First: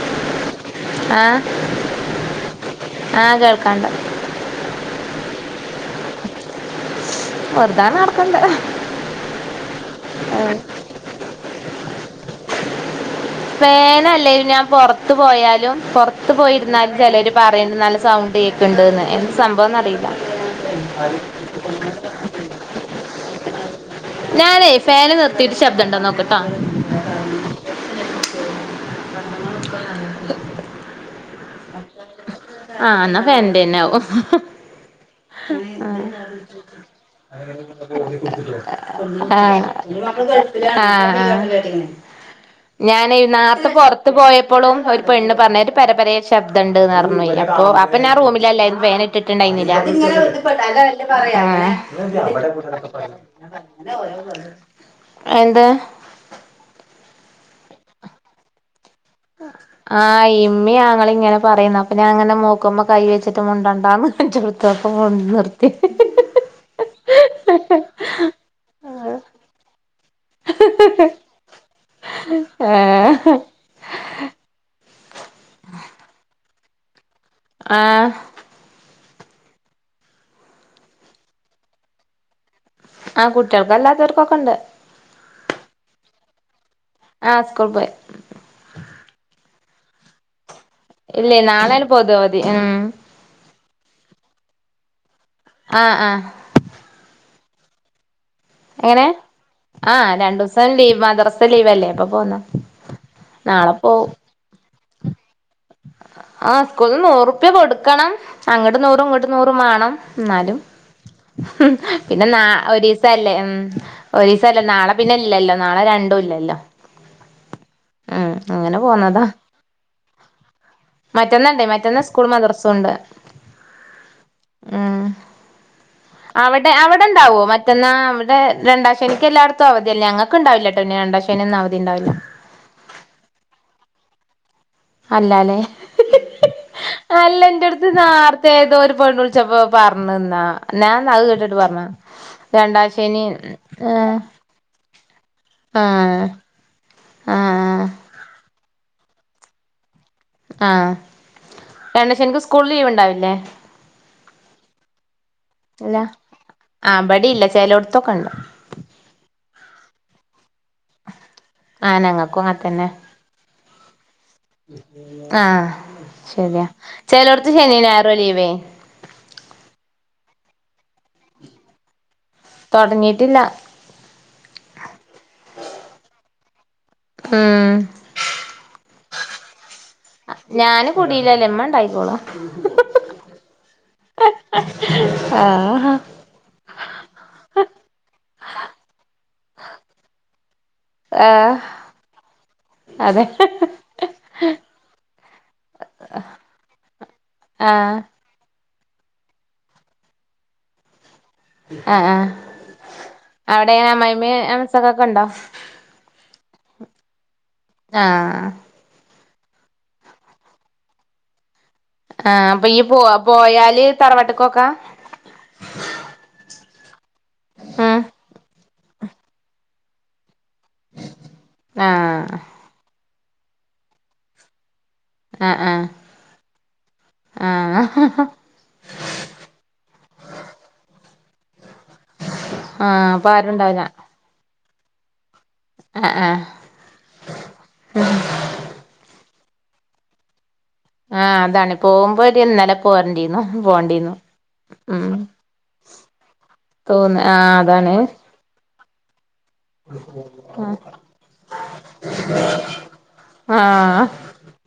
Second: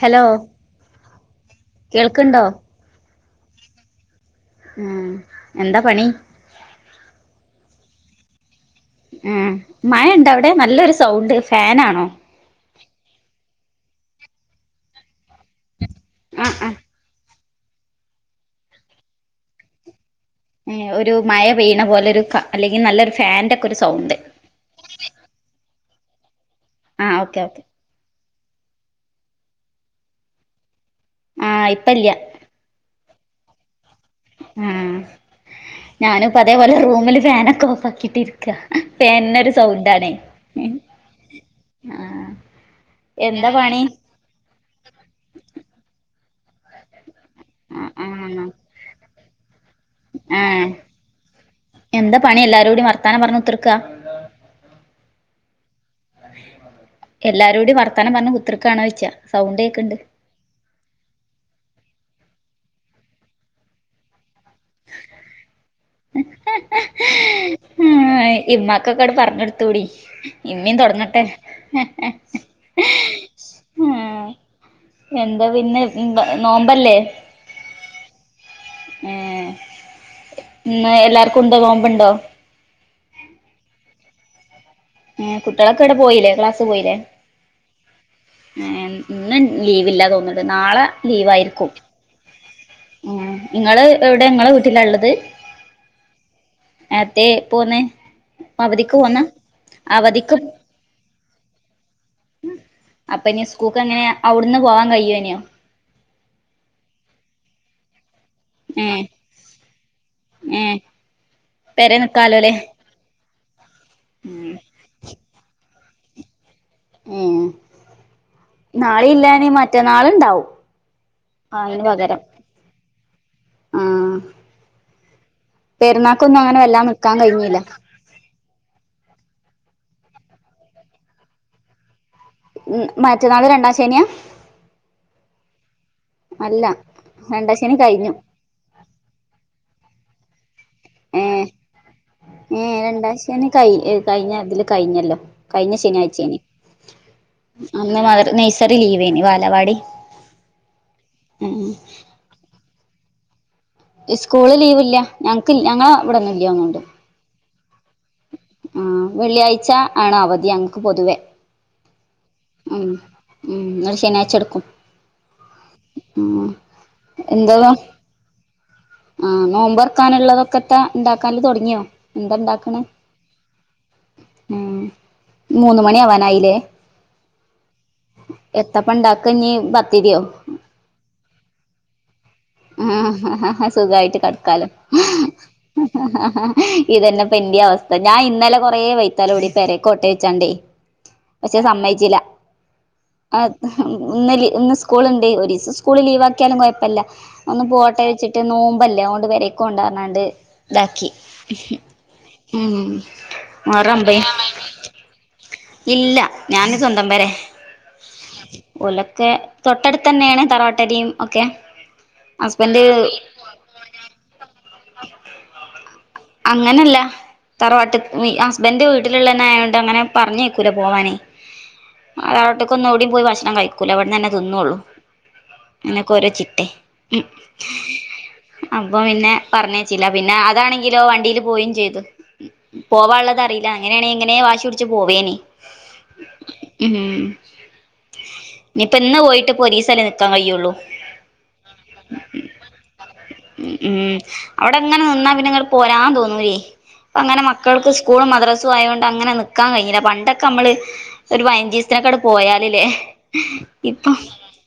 Hello ആഹ് കേൾക്ക്ണ്ടോ? ആഹ് കേൾക്കാണ്ട്. ഉം എന്താ പണി? വെർതാങ്ങനെ നടക്ക്ണ്ട്. ഉം മഴണ്ട വടെ നല്ലൊരു സൗണ്ട് ഫെനാണോ? ഫേനല്ലേലും ഞാൻ പോർത്ത് പോയാലും പോർത്ത് ആഹ് ആഹ് പോയിര്ന്നാലും ചെലോര് പറയ്ണ്ട് നല്ല സൗണ്ട് കേക്ക്ണ്ട്ന്ന് എന്ത് സംഭവന്നറീല്ല. ഒരു മഴ പെയ്യിണെ പോലൊരു കാ അല്ലെങ്കി നല്ലൊരു ഫാൻൻ്റെ ക്കൊരു സൗണ്ട്. ഞാനേ ഫാൻ നിർത്തിട്ട് ശബ്ദണ്ടോ നോക്ക്ട്ടോ. ആഹ് ഓക്കെ ഓക്കെ പറപ്പ [inaudible] ആഹ് ഇപ്പല്ല്യ ആഹ് ന്നാ ഫാൻൻ്റെന്ന്യാവും ഉം ഉം ആഹ് ഫാനൊക്കെ ഓഫ് ആക്കിട്ട് ഇരിക്ക ആഹ് ഫാനിനൊരു സൗണ്ടാണേ ആഹ് ആഹ് ഞാന് എന്താ നേര്ത്തെ പണി പൊറ് ത്ത് പോയപ്പളും ഒരു പെണ്ണ് പർഞ്ഞ് ഒരു പെരെ പെരേ ശബ്ദണ്ട്ന്നർഞ്ഞൊയ് അപ്പോ ആഹ് അപ്പൊ ഞാൻ ആഹ് റൂമിലലെര് ഫാനിട്ട്ട്ട്ണ്ടായിന്നില്ല ആഹ് ആഹ് എന്താ പണി എല്ലാരൂടി വർത്താനം പറഞ്ഞ് കുത്തിർക്കാ അഹ് എന്താ? എല്ലാരൂടിം വർത്താനം പർഞ്ഞ് കുത്തൃക്കാണോയ്ച്ചാ ആഹ് ഇമ്മിം ആങ്ങളിം ങ്ങനെ പറയുന്ന അപ്പൊ ഞാ ങ്ങനെ മൂക്ക്മ്മേ കൈ വെച്ചിട്ട് മുണ്ടാണ്ടന്ന് കാണ്ച്ചപ്പത്തപ്പ മുൻ നിർത്തി ഇമ്മാക്കൊക്കട് പർഞ്ഞെട്തൂടി ഇമ്മിം തൊടങ്ങട്ടെ ഏഹ് എന്താ പിന്നെ എന്താ നോമ്പല്ലേ? ആഹ് ഏഹ് ഇന്ന് എല്ലാർക്കുണ്ടോ നോമ്പ്ണ്ടോ? ആഹ് കുട്ട്യെൾക്കെല്ലാത്തോർക്കൊക്കെണ്ട്. ഉം കുട്ട്യെളൊക്കെ വടെ പോയില്ലേ ക്ലാസ് പോയില്ലേ? ആഹ് സ്കൂൾ പോയി. ഏഹ് ഇന്ന് ലീവില്ലാ തോന്ന്ണ്ട് നാളെ ഇല്ലേ ലീവായിരിക്കും നാളെണ് പൊതു അവധി ഉം ഉം ഇങ്ങള് എവടെ ഇങ്ങളെ വീട്ടിലാള്ളത്? ആഹ് ആഹ് അത്തെ പോന്നെ അവധിക്ക് എങ്ങനെ പോന്ന? ആഹ് രണ്ടുസം ലീവ് മദ്രസ ലീവലേ അപ്പൊ പോന്ന നാളെ പോവും. അവ്ട്ന്ന് പോവാൻ കയ്യേന്യോ? ആഹ് സ്കൂൾക്ക് നൂറുപ്യ കൊട്ക്കണം. അങ്ങട്ട് ഏഹ് നൂറും ഇങ്ങട്ട് നൂറും മാണം ന്നാലും ഏഹ് പെരേ പിന്നെ നാ നിക്കാലോല്ലേ ഒരീ സല്ലേ ഉം ഉം ഒരീസല്ലേ നാളെ പിന്നെ ഇല്ലല്ലോ നാളെ രണ്ടുല്ലല്ലോ. ഉം നാളില്ലാനി മറ്റന്നാള്ണ്ടാവും. മറ്റന്നണ്ട് അയിന് മറ്റന്ന പകരം സ്ക്കൂളും മദ്രസുണ്ട് ആഹ് ഉം പെരുന്നാക്കൊന്നും അങ്ങനെ അവിടെ വല്ലാതെ നിക്കാൻ അവിടെണ്ടാവോ കഴിഞ്ഞില്ല മറ്റന്നാ അവിടെ രണ്ടാ ശനിക്ക് എല്ലായിടത്തും അവധിയല്ലെ ഞങ്ങക്ക് ഇണ്ടാവില്ലട്ടൊ അന്ന് രണ്ടാ ശനിയൊന്നും അവധിണ്ടാവില്ല ഉം മറ്റന്നാൾ രണ്ടാം ശനിയാ അല്ലാല്ലേ അല്ല അല്ല രണ്ടാം ശനി ഇൻ്റെടുത്ത് നാ കഴിഞ്ഞു ത്തെ ഏതോ ഒര് പെണ്ണ് വുളിച്ചപ്പോ പറഞ്ഞ്ന്നാ ഞാ ഇന്നാ അത് ഏഹ് കേട്ടിട്ട് പറഞ്ഞ ഏഹ് രണ്ടാം രണ്ടാശനി ശനി കഴി ഏഹ് കഴിഞ്ഞ ഇതില് കഴിഞ്ഞല്ലോ കഴിഞ്ഞ ആഹ് ശെനിയാഴ്ചേനി ആഹ് അന്ന് നൈയ്സറി ലീവേനി വാലവാടി ആഹ് രണ്ടാശെനിക്ക് സ്കൂൾ ലീവ് ഇണ്ടാവില്ലേ? ഇസ്കൂള് ലീവ്ല്ല ഞങ്ങക്ക് ഞങ്ങള ഇവിടൊന്നും ഇല്ല്യതോന്ന്ണ്ട് ആ ഇബടില്ല സ് ചേലൊട്ത്തോകണ്ട് ആ വെള്ളിയാഴ്ച ആണ അവധി ഞങ്ങക്ക് പൊതുവേ, ആ ഞങ്ങക്കും അങ്ങൻത്തന്നെ. നേച്ചെടുക്കും, ആഹ് ശെരിയാ ചെലോട്ത്ത് എന്താവാ ശനിം ഞായറുവാ ലീവേ, ആഹ് നോമ്പർക്കാനുള്ളതൊക്കെത്താ ഇണ്ടാക്കാല് തൊടങ്ങിയോ എന്താ ഇണ്ടാക്ക്ണ്. തൊടങ്ങിട്ടില്ല ഉം മൂന്ന് മണിയാവനായില്ലേ? ആഹ് എത്തപ്പ ഇണ്ടാക്ക ഇഞ്ഞ് പത്തിരിയോ? ഞാന് കുടീലല്ലേ ഇമ്മ ഇണ്ടായിക്കോളും ആ സുഖായിറ്റ് കെടക്കാലോ. ആഹ് ഇതന്നെപ്പ ഇന്റിം അവസ്ഥ ഞാൻ ഇന്നലെ കൊറേ വൈത്താല ‌ ക്കൂടി പെരേകോട്ടെ ചോയ്ച്ചാണ്ടേ. ആഹ് പക്ഷെ സമ്മയ്ച്ചില. അതെ ആ ഇന്ന് ലി ഇന്ന് സ്കൂള്ണ്ട് ഒരീസം സ്കൂള് ലീവ് ആക്കിയാലും കുഴപ്പല്ല. ഒന്ന് ആഹ് പോട്ടെ വെച്ചിട്ട് നോമ്പല്ലേ അതൊണ്ട് പെരീക്ക്‌ പോണ്ടർന്നാണ്ട് ഇതാക്കി. ആഹ് ആഹ് ഉം മുഹറൊമ്പേ ഇപ്പക്കൊക്കണ്ടോ? ഇല്ല ഞാന് സ്വന്തം പെരെ. ആഹ് ഓലോക്കെ തൊട്ടടുത്ത് തന്നേണ് തറവാട്ടരിം ഒക്കെ. ആഹ് അപ്പൊ ഹസ്ബൻഡ് ഇയ്യ് പോ പോയാല് തറവാട്ട്ക്കൊക്കാ. അങ്ങനല്ല തറവാട്ട് ഉം വി ഹസ്ബന്റ് വീട്ടിലുള്ളന്നെ ആയോണ്ട് അങ്ങനെ. പറഞ്ഞേക്കൂല പോവാന് ആഹ് തറവാട്ട്ക്കൊന്നും എവ്ടിം പോയി ഭക്ഷണം കഴിക്കൂല ഇവിട്ന്നന്നെ തിന്നൊള്ളൂ. ആഹ് ആഹ് അങ്ങനൊക്കെ ഓരോ ചിട്ടേ മ് ആഹ് അപ്പൊ പിന്നെ പറഞ്ഞേച്ചില്ല പിന്നെ അതാണെങ്കിലോ വണ്ടീല് പോയിം ചെയ്ത്. ആഹ് അപ്പൊ പോവാള്ളത് അറീല ആരുണ്ടാവില്ല അങ്ങനേണെ എങ്ങനെ വാശി പുടിച്ച് പോവേനി. ആഹ് ആഹ് ഉം ഇനിയിപ്പോ ഇന്ന് പോയിട്ട് പ്പൊ ഒരീസം ല്ലേ നിക്കാൻ കഴൊള്ളൂ. ആഹ് അതാണ് പോകുമ്പോ ഒരു ഇന്നലെ പോരെണ്ടിന്നു ഉം പോണ്ടിന്നു ഉം അവിടെ അങ്ങനെ ഉം. നിന്നാ പിന്നെ ഇങ്ങട് പോരാൻ തോന്നൂല്ലേ ഇപ്പ തോന്ന് അങ്ങനെ ആഹ് മക്കൾക്ക് അതാണ് സ്കൂൾ മദ്ര സ്സുആയോണ്ട് അങ്ങനെ നിക്കാൻ കഴില പണ്ടൊക്കെ നമ്മള്. ഒരു പൈഞ്ചീസത്തിനൊക്കെ അട് പോയാല് ലെ ആഹ് ഇപ്പൊ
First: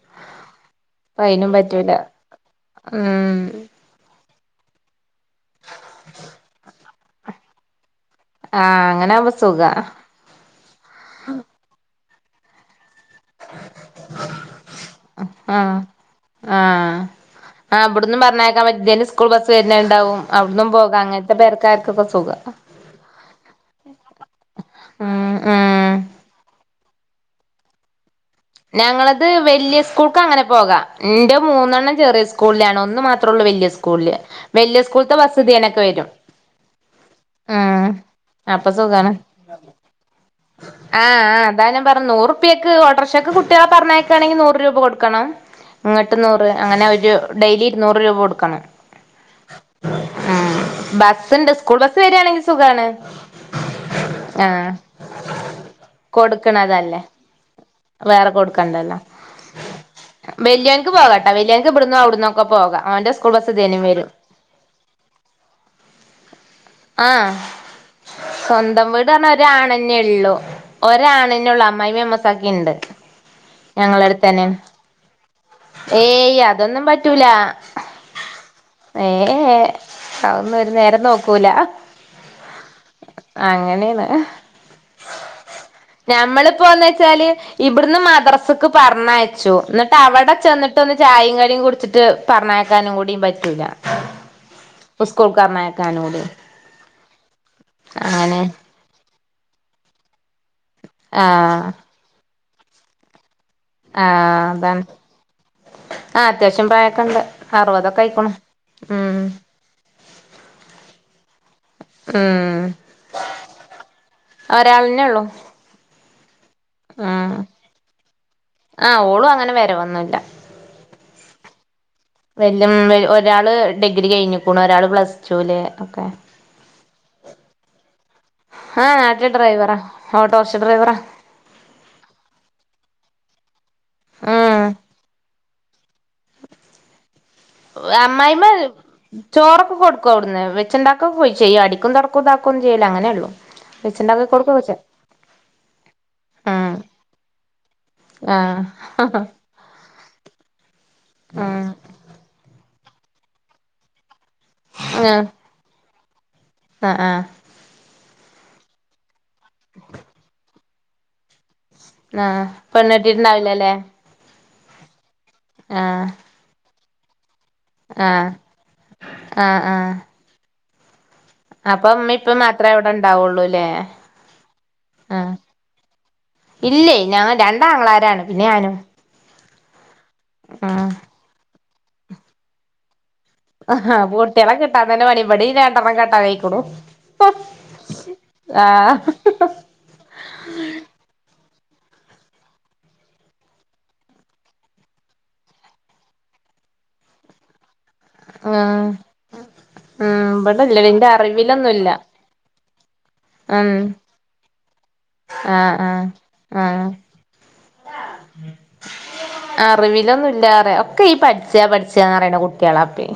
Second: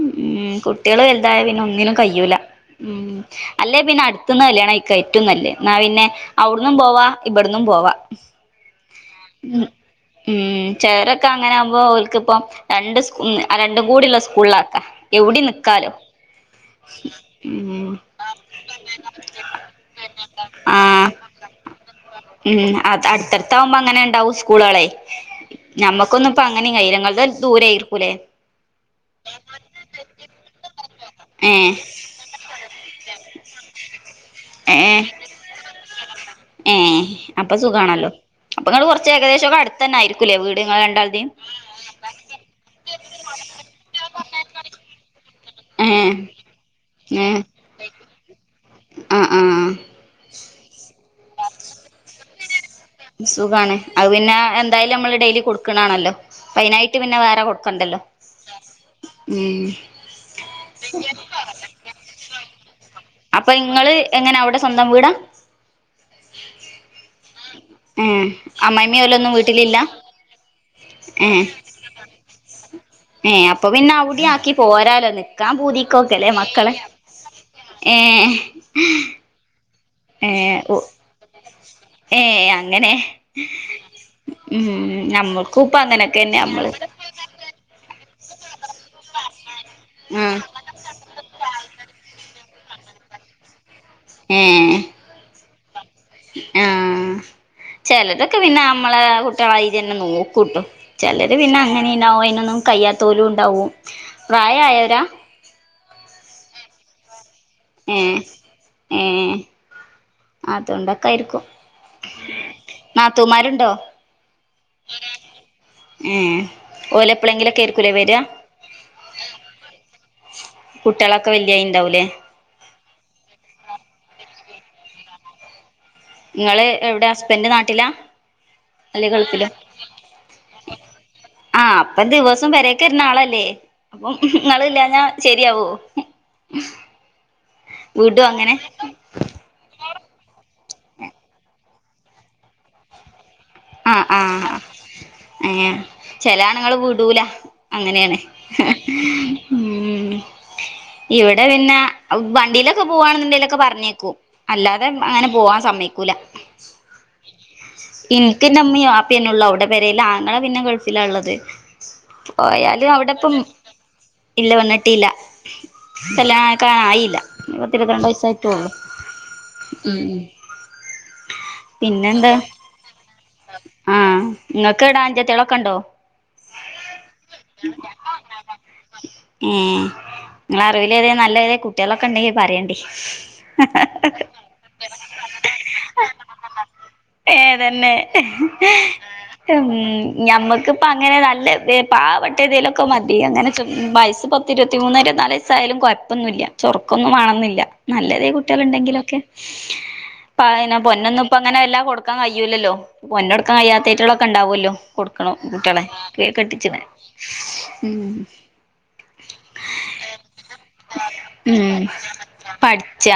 ഉം കു കുട്ടിയാൾ അപ്പ വലുതായ അയിനും പിന്നെ പറ്റൂല ഒന്നിനും കയൂല്ല ഉ ഉം അല്ലേ പിന്നെ അടുത്ത്ന്ന് കല്യാണം കഴി ക്ക ഏറ്റവും നല്ലേ ഇന്നാ പിന്നെ അവിടന്നും പോവാ ഇബടന്നും പോവാ. ആഹ് അങ്ങനാവുമ്പോ സുഖാ ഉം ചേറൊക്കെ അങ്ങനെ ആവുംമ്പോ ഓൽക്ക്പ്പം. രണ്ട് ഉം രണ്ടും കൂടെള്ള സ്കൂളിലാക്കാ എവിടെ ആഹ് നിക്കാലോ ആഹ് ആ ഉം അവിട്ന്നും പറഞ്ഞേക്കാൻ മറ്റെ സ്കൂൾ ബസ്സ് വരണെണ്ടാവും.. അവിട്ന്നും പോകാം ആഹ് അങ്ങനത്തെ പേർക്കാർക്കൊക്കെ സുഖാ ഉം അത് അടുത്തടുത്താവുമ്പോ അങ്ങനെ ഉണ്ടാവും സ്കൂളുകളെ ഉം ഉം നമ്മക്കൊന്നും ഇപ്പ അങ്ങനെയും കൈയില അങ്ങളദ് ദൂരയായിർരിക്കില്ലേ ഞങ്ങളത് വല്ല്യ സ്കൂൾക്ക് അങ്ങനെ പോകാ എന്റെ ഏഹ് മൂന്നെണ്ണം ചെറിയ സ്കൂൾ സ്കൂളിലാണ് ഒന്ന് മാത്രൊള്ളൂ വല്യ സ്കൂൾല് വല്യ സ്കൂൾത്തെ ബസ്സ് ഇതേ കണക്ക് വെരും. ഏ അപ്പൊ സുഖാണല്ലോ അപ്പൊ നിങ്ങള് കൊറച്ച് ഏകദേശൊക്കെ അടുത്തന്നെ ആയിരിക്കൂല്ലേ വീട്ങ്ങള രണ്ടാൾടേം കുപ്പിയൊക്ക് ഓട്ടോർഷക്ക്‌ കുട്ടികള പറഞ്ഞേക്കാണെങ്കിൽ നൂറ് രൂപ കൊടുക്കണം ഏഹ് ഇങ്ങോട്ട് നൂറ് അങ്ങനെ ഒരു ഏഹ് ഡെയിലി ഇരുന്നൂറ് രൂപ കൊടുക്കണം ആഹ് ആഹ് ഉം ബസ്ണ്ട് സ്കൂൾ ബസ്സ് വരിയാണെങ്കി സുഖാണ് അത് പിന്നെ ആഹ് എന്തായാലും നമ്മള് ഡെയിലി കൊടുക്കണാണല്ലോ അയിനായിട്ട് കൊടുക്കണതല്ലേ പിന്നെ വേറെ കൊടുക്കണ്ട വേറെ കൊടുക്കണ്ടല്ലോ വെല്യാൾക്ക് പോകണ്ട വല്യാക്ക് ഇവിട്ന്ന് അവിടന്നൊക്കെ പോകാം അവന്റെ സ്കൂൾ അപ്പൊ ബസ് തെനം ഇങ്ങള് വെരും എങ്ങനെ അവിടെ സ്വന്തം വീടാ ആഹ് ഏഹ് സ്വന്തം അമ്മായിമ്മിം വീടാണ് ഓലൊന്നും ഒരു വീട്ടിലില്ല ആണന്നെ ഉള്ളു ഒരാണിനൊള്ളു അമ്മായിഅമ്മയും മെസ്സാക്കി ഇണ്ട് ഏ അപ്പൊ പിന്നെ അവിടെ ഞങ്ങളടുത്തന്നെ ആക്കി പോരാലോ നി ക്കാൻ പൂതിക്കോക്കല്ലേ ഏയ് മക്കളെ അതൊന്നും പറ്റൂല ഏഹ് ഏ അതൊന്നും ഒരു ഏഹ് നേരം നോക്കൂല ഏ അങ്ങനെ അങ്ങനെയാണ് ഉം നമ്മക്കൂപ്പ അങ്ങനൊക്കന്നെ ഞമ്മള് ച്ചാല് ഇവിടുന്ന് മാദ്രസ് പറഞ്ഞയച്ചു എന്നിട്ട് അവിടെ ആഹ് ചെന്നിട്ട് ഒര് ചായയും കടിയും കുടിച്ചിട്ട് പറഞ്ഞയ പക്കാനും കൂടിയും പറ്റൂല്ല ഏയ് സ്കോൾക്കാർണക്കാനൂടെ ആഹ് ചിലതൊക്കെ പിന്നെ നമ്മളെ കുട്ടികളായിന്നെ നോക്കൂട്ടു ചിലര് പിന്നെ ആഹ് അങ്ങനെ ഇണ്ടാവും അയിനൊന്നും കഴിയാത്തോരുണ്ടാവും ആഹ് അതാണ് ആ അത്യാവശ്യം പ്രായക്കെണ്ട് ഏ അറുപതൊക്കെ ആയിക്കണു ഉം അത്ണ്ടക്കാരിക്കും ഉം നാത്തൂമാരുണ്ടോ ഒരാളന്നെ ഒള്ളൂ ഏഹ് ഓലെപ്പഴെങ്കിലൊക്കാരിക്കൂലെ വെരിക ആ ഓളും അങ്ങനെ വെരവൊന്നുല്ല കുട്ടികളൊക്കെ വല്യായി ഇണ്ടാവൂലേ വലൃം ഒരാള് ഡിഗ്രി കഴിഞ്ഞിക്കുണു ഒരാള് പ്ലസ് ടൂല് ഒക്കെ നിങ്ങള് എവിടെ ഹസ്ബൻഡ് നാട്ടിലാ ആഹ് അല്ലെ നാട്ടിലെ ഗൾഫിലോ ഡ്രൈവറ ഓട്ടോറിക്ഷ ഡ്രൈവറാ ആഹ് അപ്പൊ ദിവസോം പെരേക്ക് വെരുന്നാളല്ലേ അപ്പം ഉം നിങ്ങള് ഇല്ലാത ശെരിയാവോ അമ്മായിമ്മ ചോറൊക്കെ കൊടുക്കും അവിട്ന്ന് വെച്ചുണ്ടാക്കൊക്ക പോയി ചെയ്യും അടിക്കും തൊറക്കും ഇതാക്കൊന്നും ചെയ്യൂല അങ്ങനെ ഉള്ളൂ ആഹ് ആഹ് ഏഹ് ചെലെ ആണുങ്ങൾ ഉം വിടൂല അങ്ങനെയാണ് ആഹ് ഉം ഇവിടെ പിന്നെ ഉം വണ്ടിയിലൊക്കെ പോവാണുണ്ടെങ്കിലൊക്കെ പറഞ്ഞേക്കൂ അല്ലാതെ അങ്ങനെ പോവാൻ സമ്മയ്യ്ക്കൂല ആഹ് ആഹ് എനിക്ക് എന്റെ ഉമ്മീ വാപ്പന്നെള്ളു അവിടെ പെരല്ല് ആങ്ങള പിന്നെ ഗൾഫിലള്ളത് ആഹ് പോയാലും അവിടെപ്പം പെണ്ണെട്ടിട്ടുണ്ടാവില്ലല്ലേ ഇല്ല വന്നിട്ടില്ല ആഹ് ഇസ്ലാക്ക ആയില്ല പത്തി ഇരുപത്തിരണ്ട് ആഹ് വയസായിട്ടള്ളൂ ആഹ് ആഹ് ഉം അപ്പൊ ഇമ്മ ഇപ്പ പിന്നെന്താ മാത്രേ അവിടെ ഇണ്ടാവുള്ളൂല്ലേ ആഹ് നിങ്ങൾക്ക് ഇവിടെ ആഹ് അനുജത്തികളൊക്കെ ഉണ്ടോ ഇല്ലേ ഞങ്ങ രണ്ട് ആങ്ങളാരാണ് പിന്നെ ഞാനും ഉം നിങ്ങള ആഹ് അറിവിൽ ഏതെ നല്ലതെ കുട്ടികളൊക്കെ ഉണ്ടെങ്കി പറയണ്ടി അ ഹാ കുട്ടികളെ കിട്ടാൻ തന്നെ പണി വടിം രണ്ടെണ്ണം കെട്ടാനായ്ക്ണു ഏഹ് തന്നെ ഉം ഞമ്മുക്കിപ്പ അങ്ങനെ നല്ല പാവപ്പെട്ട ഇതിലൊക്കെ മതി അങ്ങനെ വയസ് പത്തി ഇരുപത്തി മൂന്ന് ഇരുപത്തി നാല് സായാലും കുഴപ്പൊന്നുല്ല ചൊറുക്കൊന്നും വേണോന്നില്ല നല്ലതെ കുട്ടികള് ണ്ടെങ്കിലൊക്കെ ഉം പെ ഇവിടില്ലടി ഇന്റെ പൊന്നൊന്നും ഇപ്പ അങ്ങനെ വല്ലാം അറിവിലൊന്നുല്ല കൊടുക്കാൻ കഴിയൂല്ലല്ലോ പൊന്നെടുൻ ഉം കഴിയാത്തയ്റ്റളൊക്കെ ണ്ടാവോല്ലോ കൊട്ക്കണം ആഹ് കുട്ട്യളെ ആഹ് ക്കെ കെട്ടിച്ച്ണ് ആഹ് അറിവിലൊന്നുല്ലാറ ഒക്കെ ഈ പഠിച്ചാ ഉം പഠിച്ചന്ന്റിയണ കുട്ടേളാ പ്പെ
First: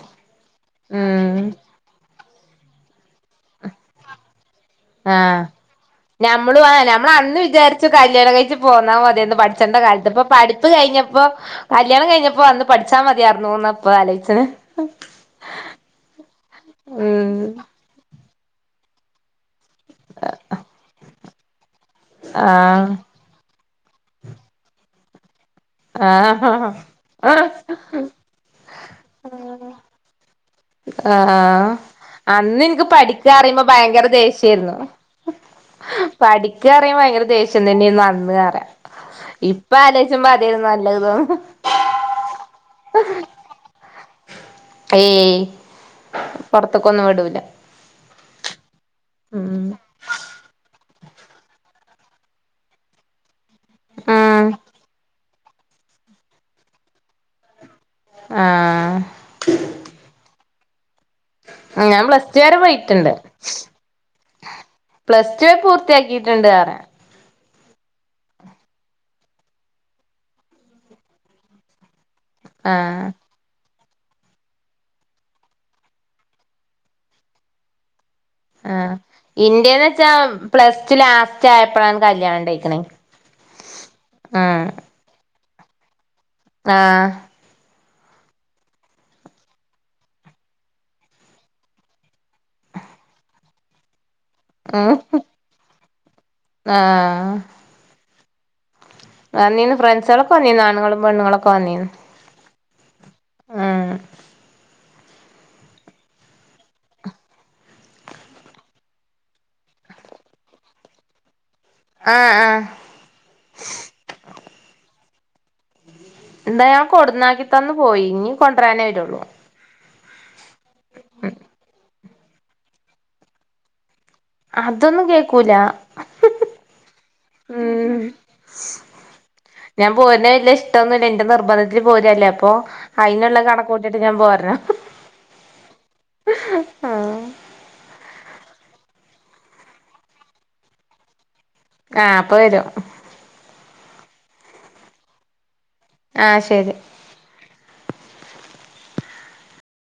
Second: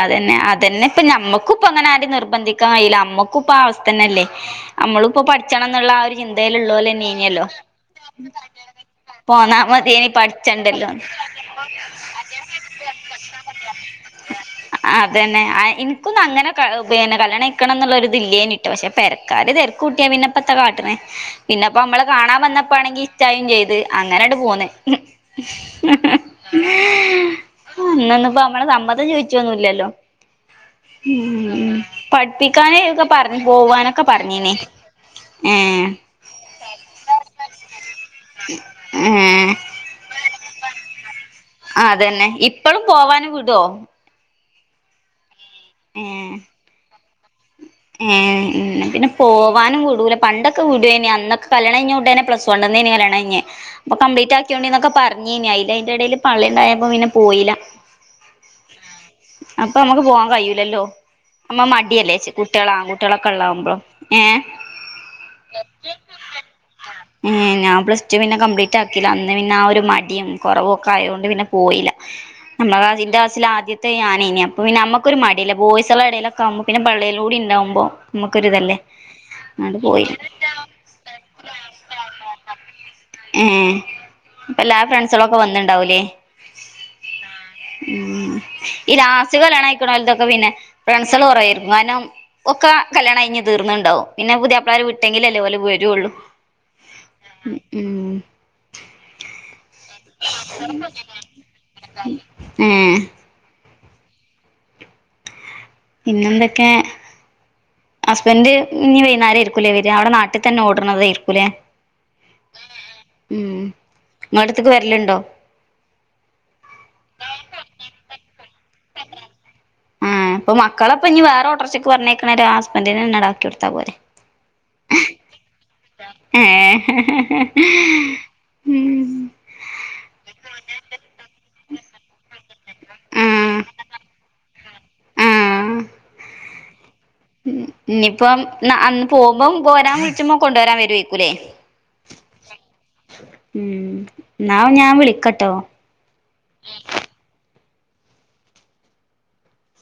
തന്നെ പ്പം ഞമ്മക്കും ഇപ്പം ആരിം നിർബന്ധിക്കാൻ കയീല്ല ഞമ്മക്കും ഇപ്പാ അവസ്ഥ തന്നല്ലേ ആഹ ഞമ്മളും ആഹ അയെന്നെ ആഹ് നമ്മള് അന്ന് ഇനല്ലോ വിചാരിച്ച് കല്യാണം കയ്ച്ച് പോന്നാ മതേന്നു പോന്നാ പഠിച്ചണ്ട മതിയേനി കാലത്ത് ഇപ്പം പഠിപ്പ് പഠിച്ചണ്ടല്ലോ കയ്ഞ്ഞപ്പം കല്യാണം കയ്ഞ്ഞപ്പം അന്ന് പഠിച്ചാ മതിയായിരുന്നൂന്ന് ഇപ്പം ആലോയ്ച്ച്ണ ആഹ് അതന്നെ ആഹ് ഇൻക്കൊന്നും അങ്ങനെ ക പിന്നെ കല്യാണം ഉം കയ്ക്കണം ന്ന്ള്ളൊര് ഇതില്ലേനി പക്ഷെ പെരക്കാര് തെരക്ക് കൂട്ടിയാ പിന്നെപ്പത്ത കാട്ട്ണെ പിന്നെപ്പമ്മളെ കാണാൻ ആഹ് വന്നപ്പാണെങ്കി ഇഷ്ടായിം ചെയ്ത് അങ്ങനാണ്ട് പോന്ന് ആഹ് അഹ് അന്നൊന്നിപ്പോ നമ്മളെ സമ്മതം ചോദിച്ചൊന്നുല്ലല്ലോ ആഹ് ഉം അന്ന് പഠിപ്പിക്കാന് ഇൻക്ക് ഒക്കെ പറഞ്ഞ് പഠിക്കാറിമ്പം പോവാനൊക്കെ ഭയങ്കര പറഞ്ഞീനി ദേഷ്യര്ന്നു ഏഹ് പഠിക്കാറിമ്പം ഭയങ്കര ദേഷ്യം തന്നെയ്ന്നു അന്ന് റ്യ ഇപ്പാലോയ്ച്ചുമ്പ ആഹ് അതന്നെ ഇപ്പളും പോവാനും വിടോ ഏയ് പൊറത്ക്കൊന്നും വിടൂല ഏഹ് ഏഹ് പിന്നെ ഉം പോവാനും വുടൂല പണ്ടൊക്കെ വുടേനി അന്നൊക്കെ കല്യാണം കയ്ഞ്ഞ ഉടനെ പ്ലസ് വണ്ണ് ന്നേനി കല്യാണം കയ്ഞ്ഞെ അപ്പം ഉം കംബ്ലീറ്റാക്ക്യോണ്ടീ ന്നൊക്കെ പറ ഞ്ഞീനി അയല് അയ്ന്റെ എടേല് പള്ളേണ്ടായപ്പം പിന്നെ പോയില ആഹ് അപ്പമ്മക്ക് പോവാൻ കയ്യൂലല്ലോ അമ്മ ഞാൻ മടിയല്ലേച് പ്ലസ് ടു വരെ കുട്ട്യേള് പോയിട്ടുണ്ട് ആങ്കുട്ടേളൊക്കെ ഉള്ളാവുമ്പോ ഏഹ് പ്ലസ് ടു പൂർത്തിയാക്കിയിട്ടുണ്ട് പറ ഏഹ് ഞാൻ പ്ലസ് ടു പിന്നെ കംപ്ലീറ്റ് ആക്കീല്ല അന്ന് പിന്നെ ആ ഒരു മടിയും കുറവൊക്കെ ആയോണ്ട് പിന്നെ പോയില ആഹ് നമ്മളാതിന്റെ ക്ലാസില് ആദ്യ ത്തെ ഞാനേനി അപ്പം പിന്നെ ഞമ്മക്കൊരു മട്യല്ലെ ബോയിസെളെ എടേലൊക്കെ ആവുമ്പം പിന്നെ പള്ളേലൂടിണ്ടാവുമ്പം ആഹ് ഇൻ്റെന്നച്ചാ പ്ലസ് ടു ലാസ്റ്റ് ആയപ്പളാണ് കല്യാണം ഇണ്ടയ്ക്ക്ണ ഏഹ് അപ്പെല്ലാ ഫ്രണ്ട്സളൊക്കെ വന്ന്ണ്ടാവുലെ ആഹ് ഈ ലാസ്റ്റ്ക്ക് കല്യാണം കയ്ക്ക്ണോൽതൊക്കെ പിന്നെ ഫ്രൻസെള് കൊറേ വരും കാരണം ഒക്ക കല്യാണം കഴിഞ്ഞ് തീർന്ന്ണ്ടാവും പിന്നെ പുത്യാപ്ലാര് ഉം വിട്ടെങ്കിലല്ലെ ഓല് വരൊള്ളു. ആഹ് വന്നീന്നു ഫ്രണ്ട്സേളൊക്കെ വന്നീന്നു ആണ്ങ്ങളും പെണ്ണ്ങ്ങളൊക്കെ വന്നീന്നു. ഏഹ് ആഹ പിന്നെന്തൊക്കെ ഹസ്ബന്റ് ഇഞ്ഞ് വൈന്നാരം ആയിരിക്കൂലേ വര്യാ? അവുടെ നാട്ട് തന്നെ ഓട്ണതേര്ക്കൂലേ? ആഹ അഹ ഉം ഇങ്ങളടത്ത്ക്ക് വരല്ണ്ടോ? എന്താ ഞാൻ കൊടന്നാക്കിത്തന്ന് പോയി, ഇഞ്ഞ് കൊണ്ടരാനേ വരുള്ളൂ. ഇപ്പ മക്കളെപ്പഞ്ഞ് വേറെ ഓട്ടർഷക്ക് പറഞ്ഞേക്ക് ണേരം ഹസ്ബൻഡിനെന്നാണ്ട് ആക്യൊട്ത്താ പോരെ അതൊന്നും കേക്കൂല ഏ ഉം ഉം ഞാൻ പോര്ണെ വല്യ ഇഷ്ടൊന്നുല്ല ഇന്റെ നിർബന്ധത്തിന് പോരല്ലേ അപ്പം. അയ്ന്ള്ള കണക്കൂട്ടിട്ട് ഞാൻ പോരണം. ആഹ ആഹ് ഇഞ്ഞ്പ്പം അന്ന് പോകുമ്പം പോരാൻ വിളിച്ച്പോ കൊണ്ടോരാൻ വരേക്കു ലെ ആഹ അപ്പൊ വരും ഉം ന്നാ ഞാൻ വിളിക്കട്ടോ ആ ശരി